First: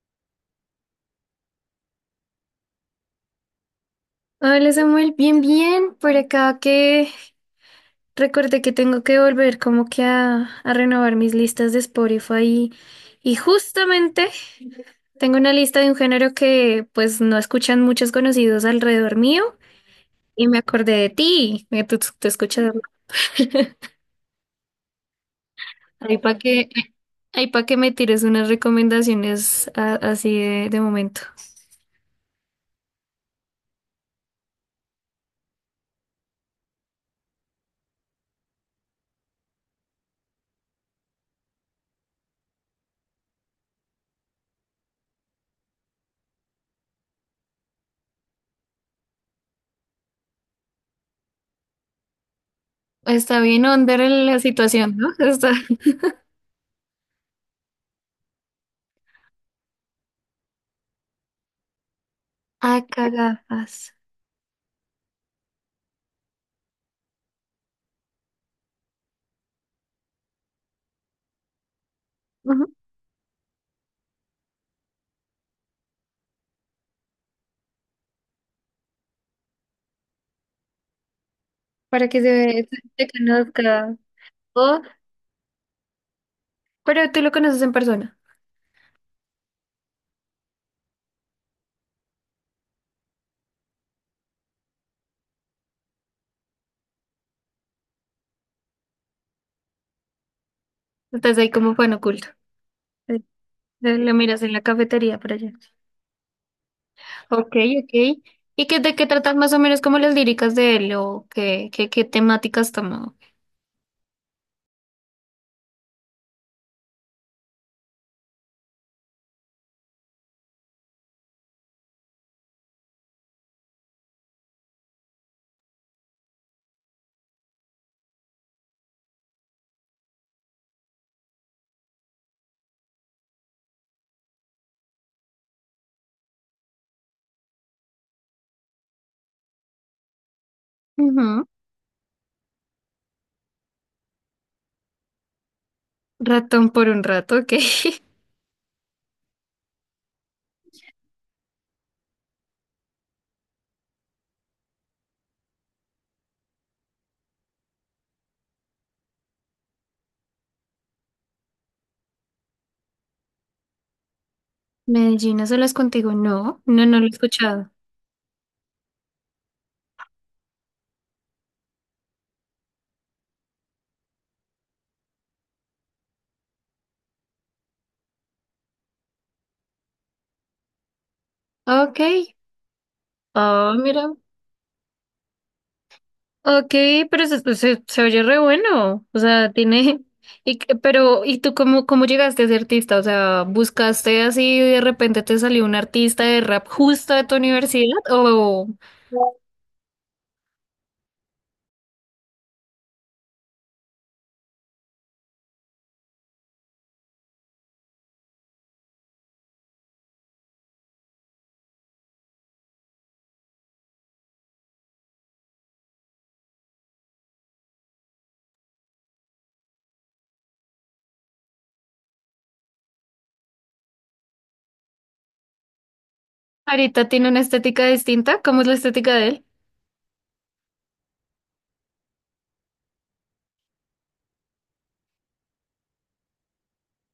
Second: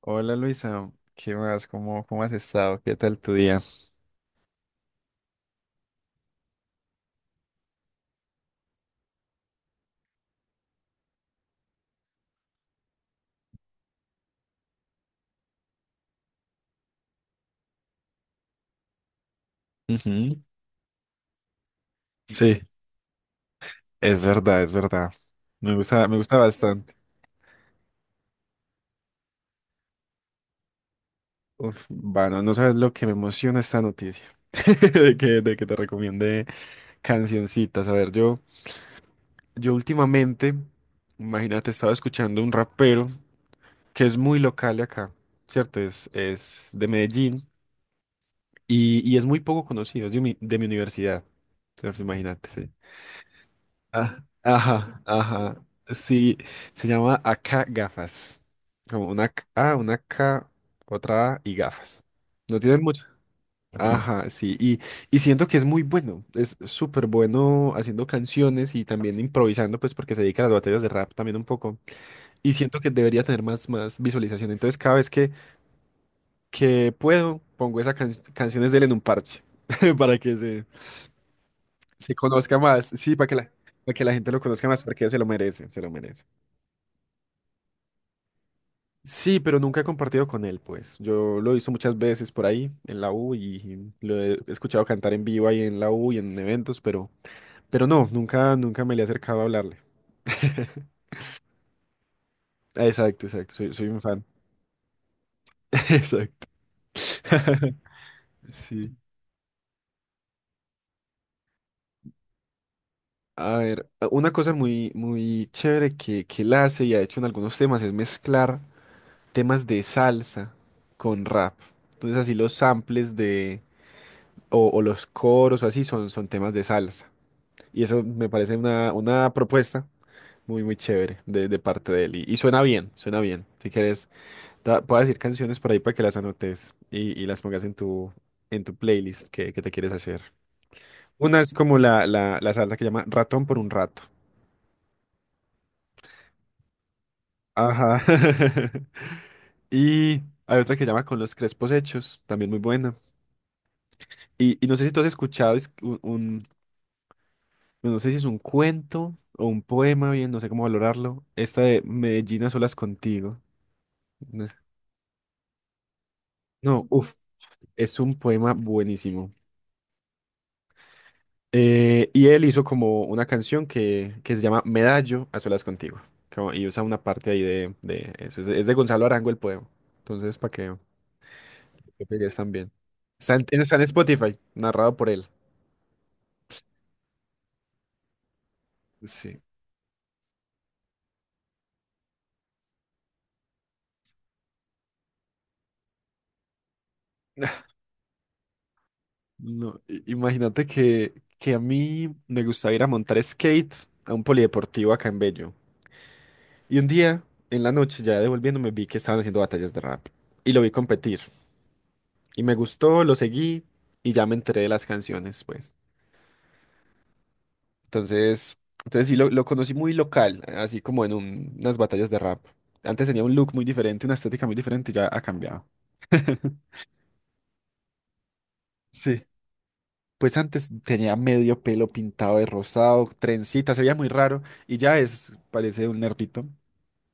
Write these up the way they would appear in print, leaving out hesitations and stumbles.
Hola Luisa, ¿qué más? ¿Cómo has estado? ¿Qué tal tu día? Hola Samuel, bien, bien. Por acá que recordé que tengo que volver como que a renovar mis listas de Spotify y justamente tengo una lista de un género que pues no escuchan muchos conocidos alrededor mío Ujú. y me acordé de ti, que tú Sí, escuchas. es verdad. Me gusta, me Ahí gusta para que, bastante. ahí pa' que me tires unas recomendaciones así de momento. Uf, bueno, no sabes lo que me emociona esta noticia. De que te recomiende cancioncitas. A ver, yo últimamente, imagínate, estaba escuchando un rapero que es muy local de acá, ¿cierto? Es de Medellín y es muy poco conocido, es de mi universidad, ¿cierto? Imagínate, sí. Está bien under Ah, la situación, ajá, ¿no? Está ajá. Sí, se llama acá gafas. Como una K- A, una K, otra A y gafas. No tienen mucho. acá Ok. gafas. Ajá, sí. Y siento que es muy bueno. Es súper bueno haciendo canciones y también improvisando, pues porque se dedica a las batallas de rap también un poco. Y siento que debería tener más visualización. Entonces, cada vez que puedo, pongo esas canciones de él en un parche para que se, Para se que conozca se, más. se Sí, para conozca. que la gente lo conozca O más, porque se lo merece, se lo merece. pero tú lo conoces en persona. Sí, pero nunca he compartido con él, pues. Yo lo he visto muchas veces por ahí en la U y lo he escuchado cantar en vivo ahí en la U y en eventos, pero no, nunca me le he acercado a hablarle. Estás ahí como fan oculto. Eh, Exacto, exacto, soy un Lo fan. miras en la cafetería por allá. Ok, Exacto. ok. ¿Y qué, de Sí. qué tratas más o menos como las líricas de él o qué temáticas toma? A ver, una cosa muy chévere que él hace y ha hecho en algunos temas es mezclar temas de salsa con rap. Entonces así los samples o los coros o así son temas de salsa. Y eso me parece una propuesta muy chévere de parte de él. Y suena bien, suena bien. Si quieres, puedo decir canciones por ahí para que las anotes y las pongas en tu playlist que te quieres hacer. Una Ujú. es como la salsa que llama Ratón por un rato. Ratón por un rato, ok. Ajá. Y hay otra que se llama Con los Crespos Hechos, también muy buena. Y no sé si tú has escuchado es no sé si es un cuento o un poema, bien, no sé cómo valorarlo. Esta de Medellín a solas contigo. Medellín, ¿no las contigo? No, no, No, no lo he uff, escuchado. es un poema buenísimo. Y él hizo como una canción que se llama Medallo a solas contigo. Y usa una parte ahí de eso. Es de Gonzalo Arango el poema. Entonces, para que lo Ok. pegues también. Oh, Está en mira. Spotify, narrado por él. Ok, pero se oye re bueno, o Sí. sea, tiene, pero, ¿y tú cómo llegaste a ser artista? O sea, ¿buscaste así y de repente te salió un artista de rap justo de tu universidad o No, imagínate que a mí me gustaba ir a montar skate a un polideportivo acá en Bello. Y un día, en la noche, ya devolviéndome, vi que estaban haciendo batallas de rap. Y lo vi competir. Y me gustó, lo seguí y ya me enteré de las canciones, pues. Entonces, entonces sí, lo conocí muy local, así como en unas batallas de rap. Antes tenía un look muy diferente, una estética muy diferente, y ya ha cambiado. ahorita tiene una estética distinta? ¿Cómo es la estética Sí. de él? Pues antes tenía medio pelo pintado de rosado, trencita, se veía muy raro y ya es, parece un nerdito.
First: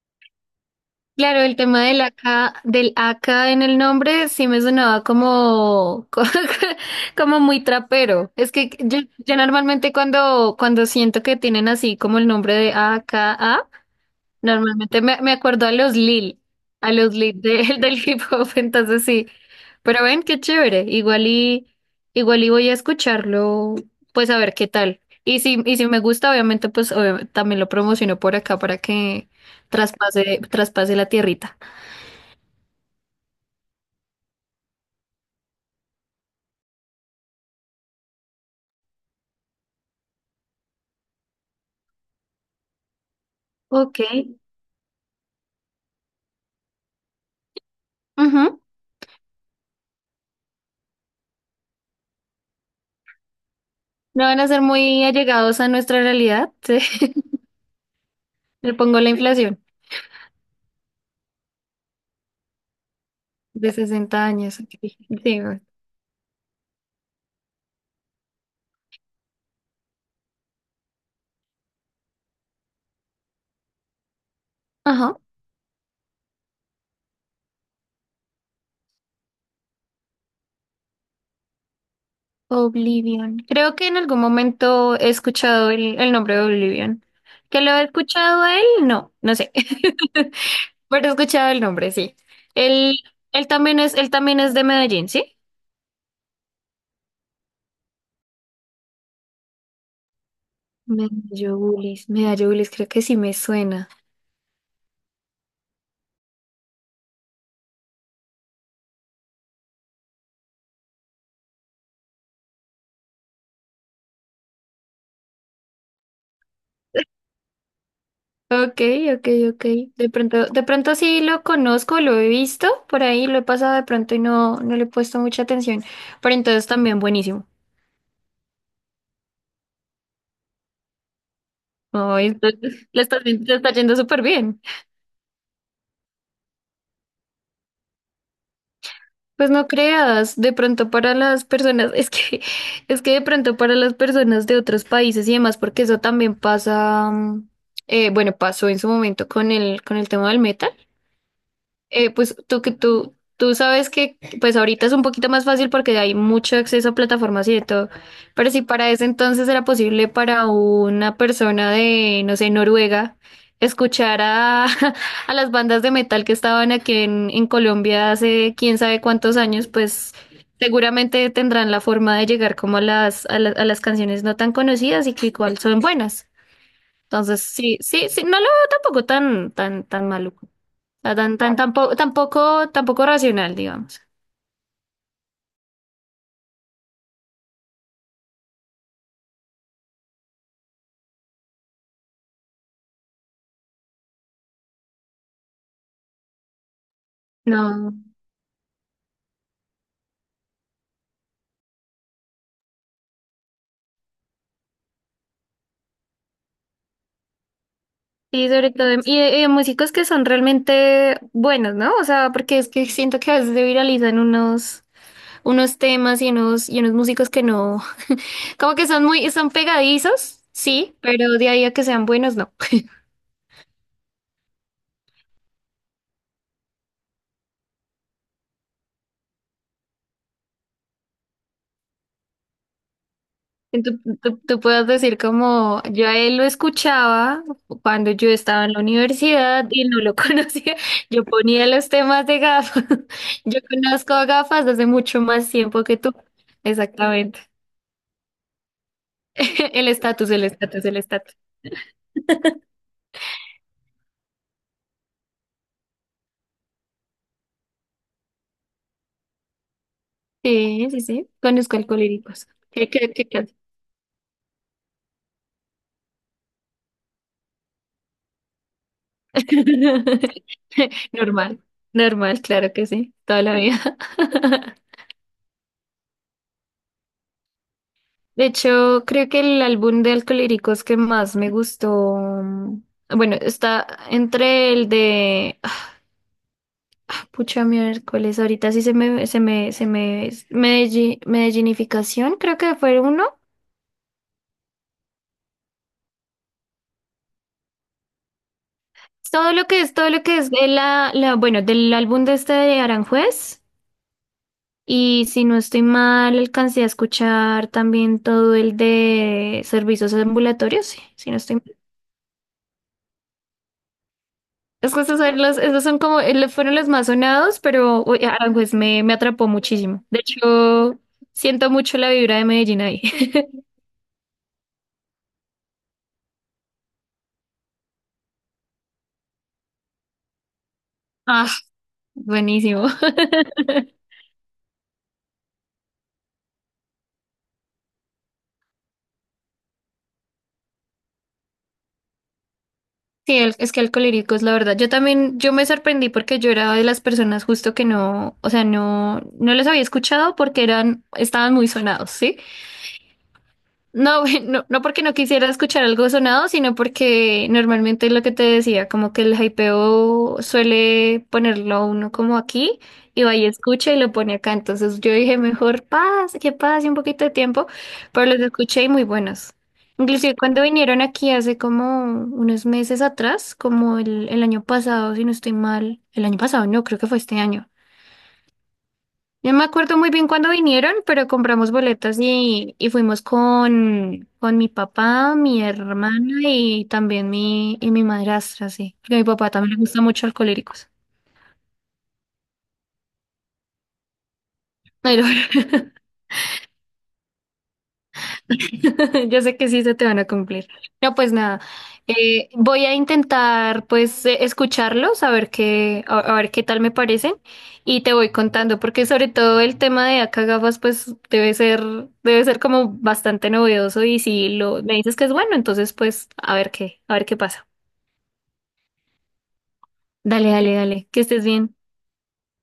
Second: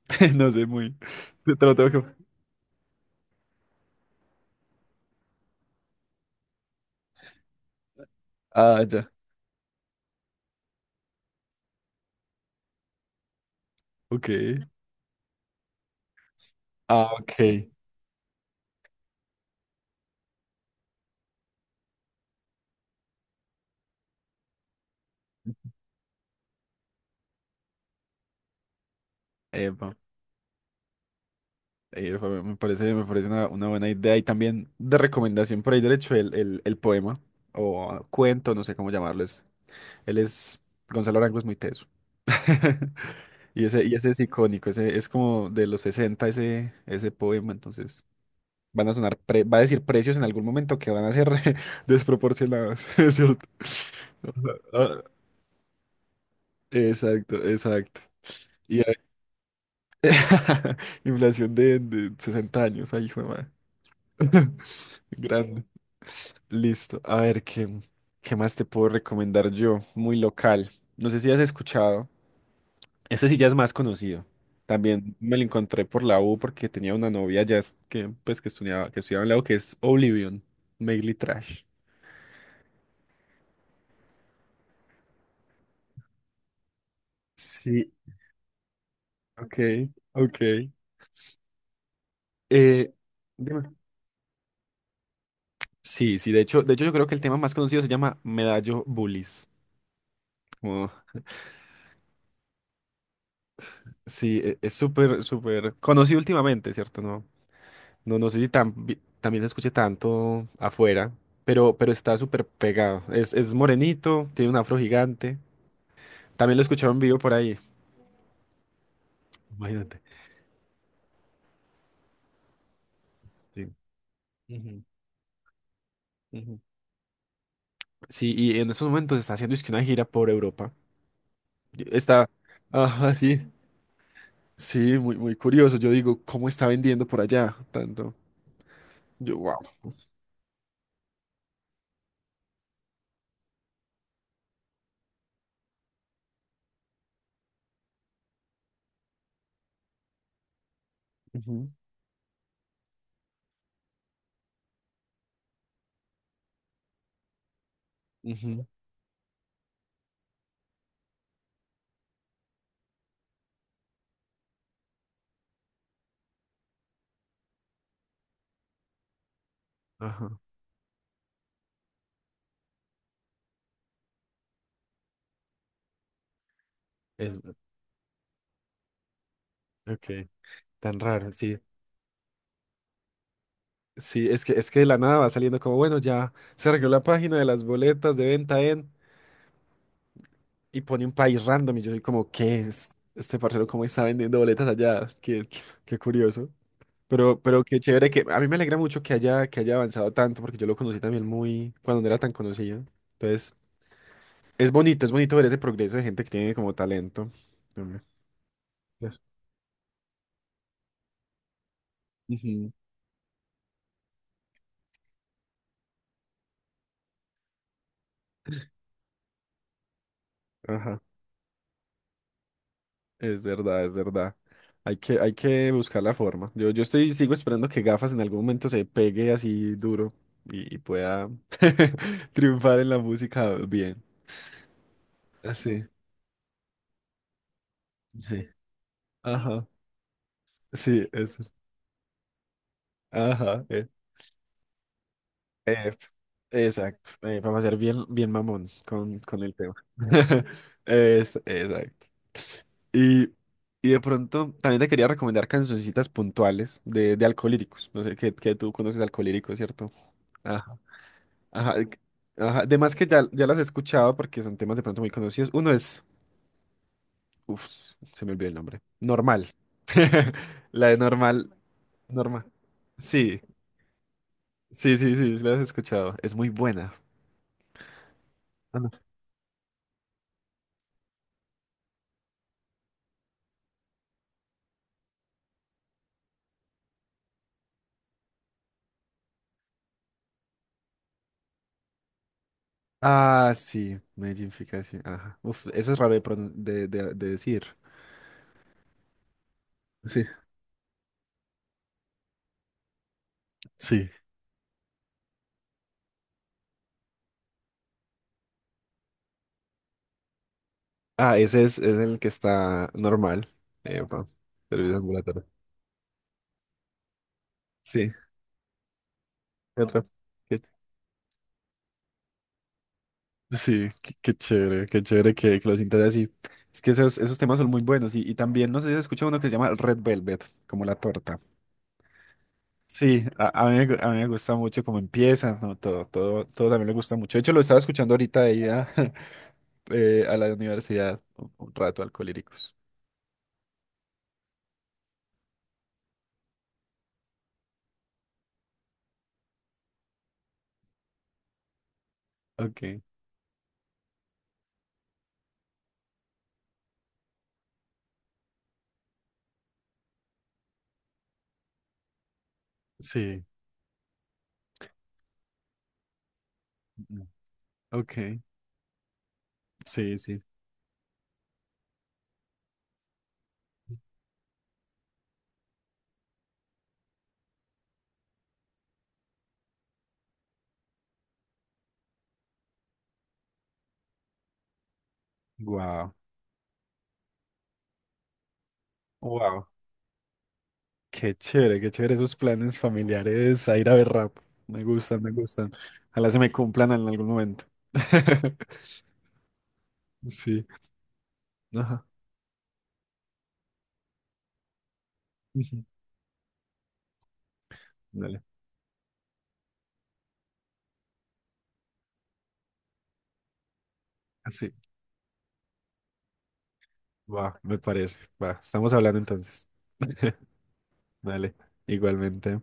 No sé, muy. Claro, el Te lo tema tengo del que. AK, del AK en el nombre sí me sonaba como, como muy trapero. Es que Ah, yo, ya. yo normalmente cuando siento que tienen así como el nombre de AKA, Ok. normalmente me acuerdo a los Lil, a los Ah, ok. Lil de- del hip hop, entonces sí. Pero ven, qué chévere. Igual y voy a escucharlo, pues a ver qué tal. Y si me gusta, obviamente, pues también lo promociono por acá para que Epa. traspase la tierrita. Me parece una buena idea y también de recomendación por ahí derecho el poema o cuento, no sé cómo llamarlo. Es, él es, Gonzalo Arango es muy teso. Y ese, y Ok. ese es icónico, ese es como de los 60 ese, ese poema, entonces Ujú. van a sonar, va a decir precios en algún momento que van a ser desproporcionados, ¿es cierto? No van a ser Ah, muy allegados a nuestra realidad. Sí. exacto, exacto. Le Y a- pongo la inflación inflación de 60 años, ahí hijo de madre. de 60 años. Ok. Sí. Grande. Listo. A ver, ¿qué, qué más te puedo recomendar yo? Muy local. No sé si has escuchado. Ese sí ya es más conocido. También Ajá. me lo encontré por la U porque tenía una novia ya que estudiaba en la U, que es Oblivion, Mainly Trash. Oblivion. Creo que en algún momento he escuchado el nombre de Oblivion. ¿Que lo he Sí, escuchado a él? No, no sé. ok, ok. Pero he escuchado el nombre, sí. Eh, Él, él dime. también es, él también es de Medellín, ¿sí? Sí, sí, de hecho yo creo que el tema más conocido se llama Medallo Bullies. Como- Medallobulis, Medallobulis, creo que sí me suena. sí, es súper, súper conocido últimamente, ¿cierto? No, no, no sé si tan, también se escuche tanto afuera, pero está súper pegado. Es morenito, tiene un afro gigante. También lo escuchaba en vivo por ahí, Ok, ok, ok. imagínate. De pronto sí lo conozco, lo he visto por ahí, lo he Sí. pasado de pronto y no, no Ujú, le he puesto mucha atención. Pero ujú. entonces también buenísimo. Sí, y en esos momentos está haciendo es que una gira por Europa. Yo- No, Está, le ajá, está, sí, le está yendo súper bien. sí, muy, muy curioso. Yo digo, ¿cómo está vendiendo por allá tanto? Yo, Pues wow. no creas, de pronto para las personas, es que de pronto para las personas de otros países y demás, porque eso también pasa, bueno, pasó en su momento con el tema del metal. Ujú, Pues tú sabes que pues ahorita es un poquito más fácil porque hay mucho acceso a plataformas y de todo, pero si ujú, para ese entonces era posible para una persona de, no sé, Noruega, escuchar a las bandas de metal que estaban aquí en Colombia hace quién sabe cuántos años, pues ajá. seguramente tendrán la forma de llegar como a las canciones no tan conocidas y que igual son buenas. Es, Entonces, sí, sí, sí, no lo veo tampoco tan, tan, tan ok, malo tan sea, raro, sí. tampoco, tampoco, tampoco racional, digamos. Sí, es que de la nada va saliendo como, bueno, ya se arregló la página de las boletas de venta en y pone un país random y yo soy como, ¿qué es este parcero? ¿Cómo está vendiendo boletas allá? Qué, qué curioso. Pero qué No. chévere que a mí me alegra mucho que haya avanzado tanto porque yo lo conocí también muy cuando no era tan conocido. Entonces, es bonito ver ese progreso de gente que tiene como talento. Hombre. Sí, sobre todo, y Yes. de, y de músicos que son realmente buenos, ¿no? O sea, porque es Ujú. que siento que a veces se viralizan unos temas y y unos músicos que no, como que son son pegadizos, sí, Ajá. pero de ahí a que sean buenos, no. Es verdad, es verdad. Hay que buscar la forma. Yo estoy, sigo esperando que gafas en algún momento se pegue así duro y pueda triunfar en la música Y Tú, bien. tú, tú puedes decir como Sí, yo a él lo escuchaba cuando yo sí. estaba en la universidad Ajá, y no lo conocía. sí, Yo eso. Es. ponía los temas de gafas. Yo Ajá, conozco a gafas desde mucho más tiempo eh, que tú. exacto. Exactamente. Vamos a ser bien, bien mamón con el tema. El estatus, el estatus, el Es, estatus. exacto. Y, y de pronto también te quería recomendar cancioncitas puntuales de alcoholíricos. No sé, que tú conoces Alcolíricos, ¿cierto? Sí, sí, sí. Ajá, Conozco Alcohólicos. ajá, ¿Qué, además que qué, ya, qué, ya qué? las he escuchado porque son temas de pronto muy conocidos. Uno es, uff, se me olvidó el nombre. Normal. La de normal, Normal, normal, normal. claro que sí. Sí, Toda la vida. sí, sí, sí, sí, las has escuchado. Es muy buena. De Ah, no. hecho, creo que el álbum de Alcohólicos que más me gustó, bueno, está entre el de, pucha miércoles, ahorita sí Medellinificación, creo que fue uno. Ah, sí, Medellín Fica, sí, ajá. Uf, eso es raro de, de decir. Todo lo Sí. que es bueno, del álbum de este de Aranjuez. Sí. Y si no estoy mal, alcancé a escuchar también todo el de servicios ambulatorios, sí, si Ah, no estoy ese mal. Es el que está normal. Epa, Es servicio que esos son ambulatorio. los, Fueron los más sonados, pero Sí. uy, Aranjuez me atrapó ¿Qué otra? muchísimo. De hecho, siento mucho la vibra de Medellín ahí. Sí, qué, qué chévere que lo sientas así. Es que esos, esos temas son muy buenos. Y también, no sé si has escuchado uno que se llama Red Velvet, como la torta. Ah, buenísimo. Sí, a mí, a mí me gusta mucho cómo empieza, ¿no? Todo, todo, todo también me gusta mucho. De hecho, lo estaba escuchando ahorita de ida a la universidad, un rato, Alcolíricos. Sí, es que Alcohólicos, la verdad. Yo me sorprendí porque yo era de las personas justo que no, o sea, no, no los había escuchado porque estaban muy sonados, ¿sí? Ok, No, güey, no, no porque no quisiera escuchar algo sonado, sino porque normalmente lo que te decía, como que el hypeo suele ponerlo a uno como aquí y va sí. y escucha y lo pone acá. Entonces yo dije, mejor pase, que pase un poquito Mm, de tiempo, ok, pero los escuché y muy buenos. sí, Inclusive sí. cuando vinieron aquí hace como unos meses atrás, como el año pasado, si no estoy mal, el año pasado no, creo que fue este año. Yo me acuerdo muy bien cuando vinieron, pero compramos boletas y fuimos con mi papá, mi hermana y también y mi madrastra, sí. Porque a mi papá Wow. también le gusta mucho Alcohólicos. Qué chévere esos planes familiares a ir a ver rap. Me Ay, gustan, no. me gustan. Ojalá se me cumplan en algún momento. Yo sé que sí se te van a Sí. cumplir. No, pues nada. Ajá. Voy a intentar pues escucharlos, a ver Ujú. qué, a ver qué tal me parecen y te voy Dale. contando, porque sobre todo el tema de acá gafas pues debe ser como bastante novedoso y si Sí. lo me dices que es bueno, entonces pues a ver qué Va, pasa. me parece. Va, estamos hablando entonces. Dale, dale, dale, que estés Dale, bien. igualmente.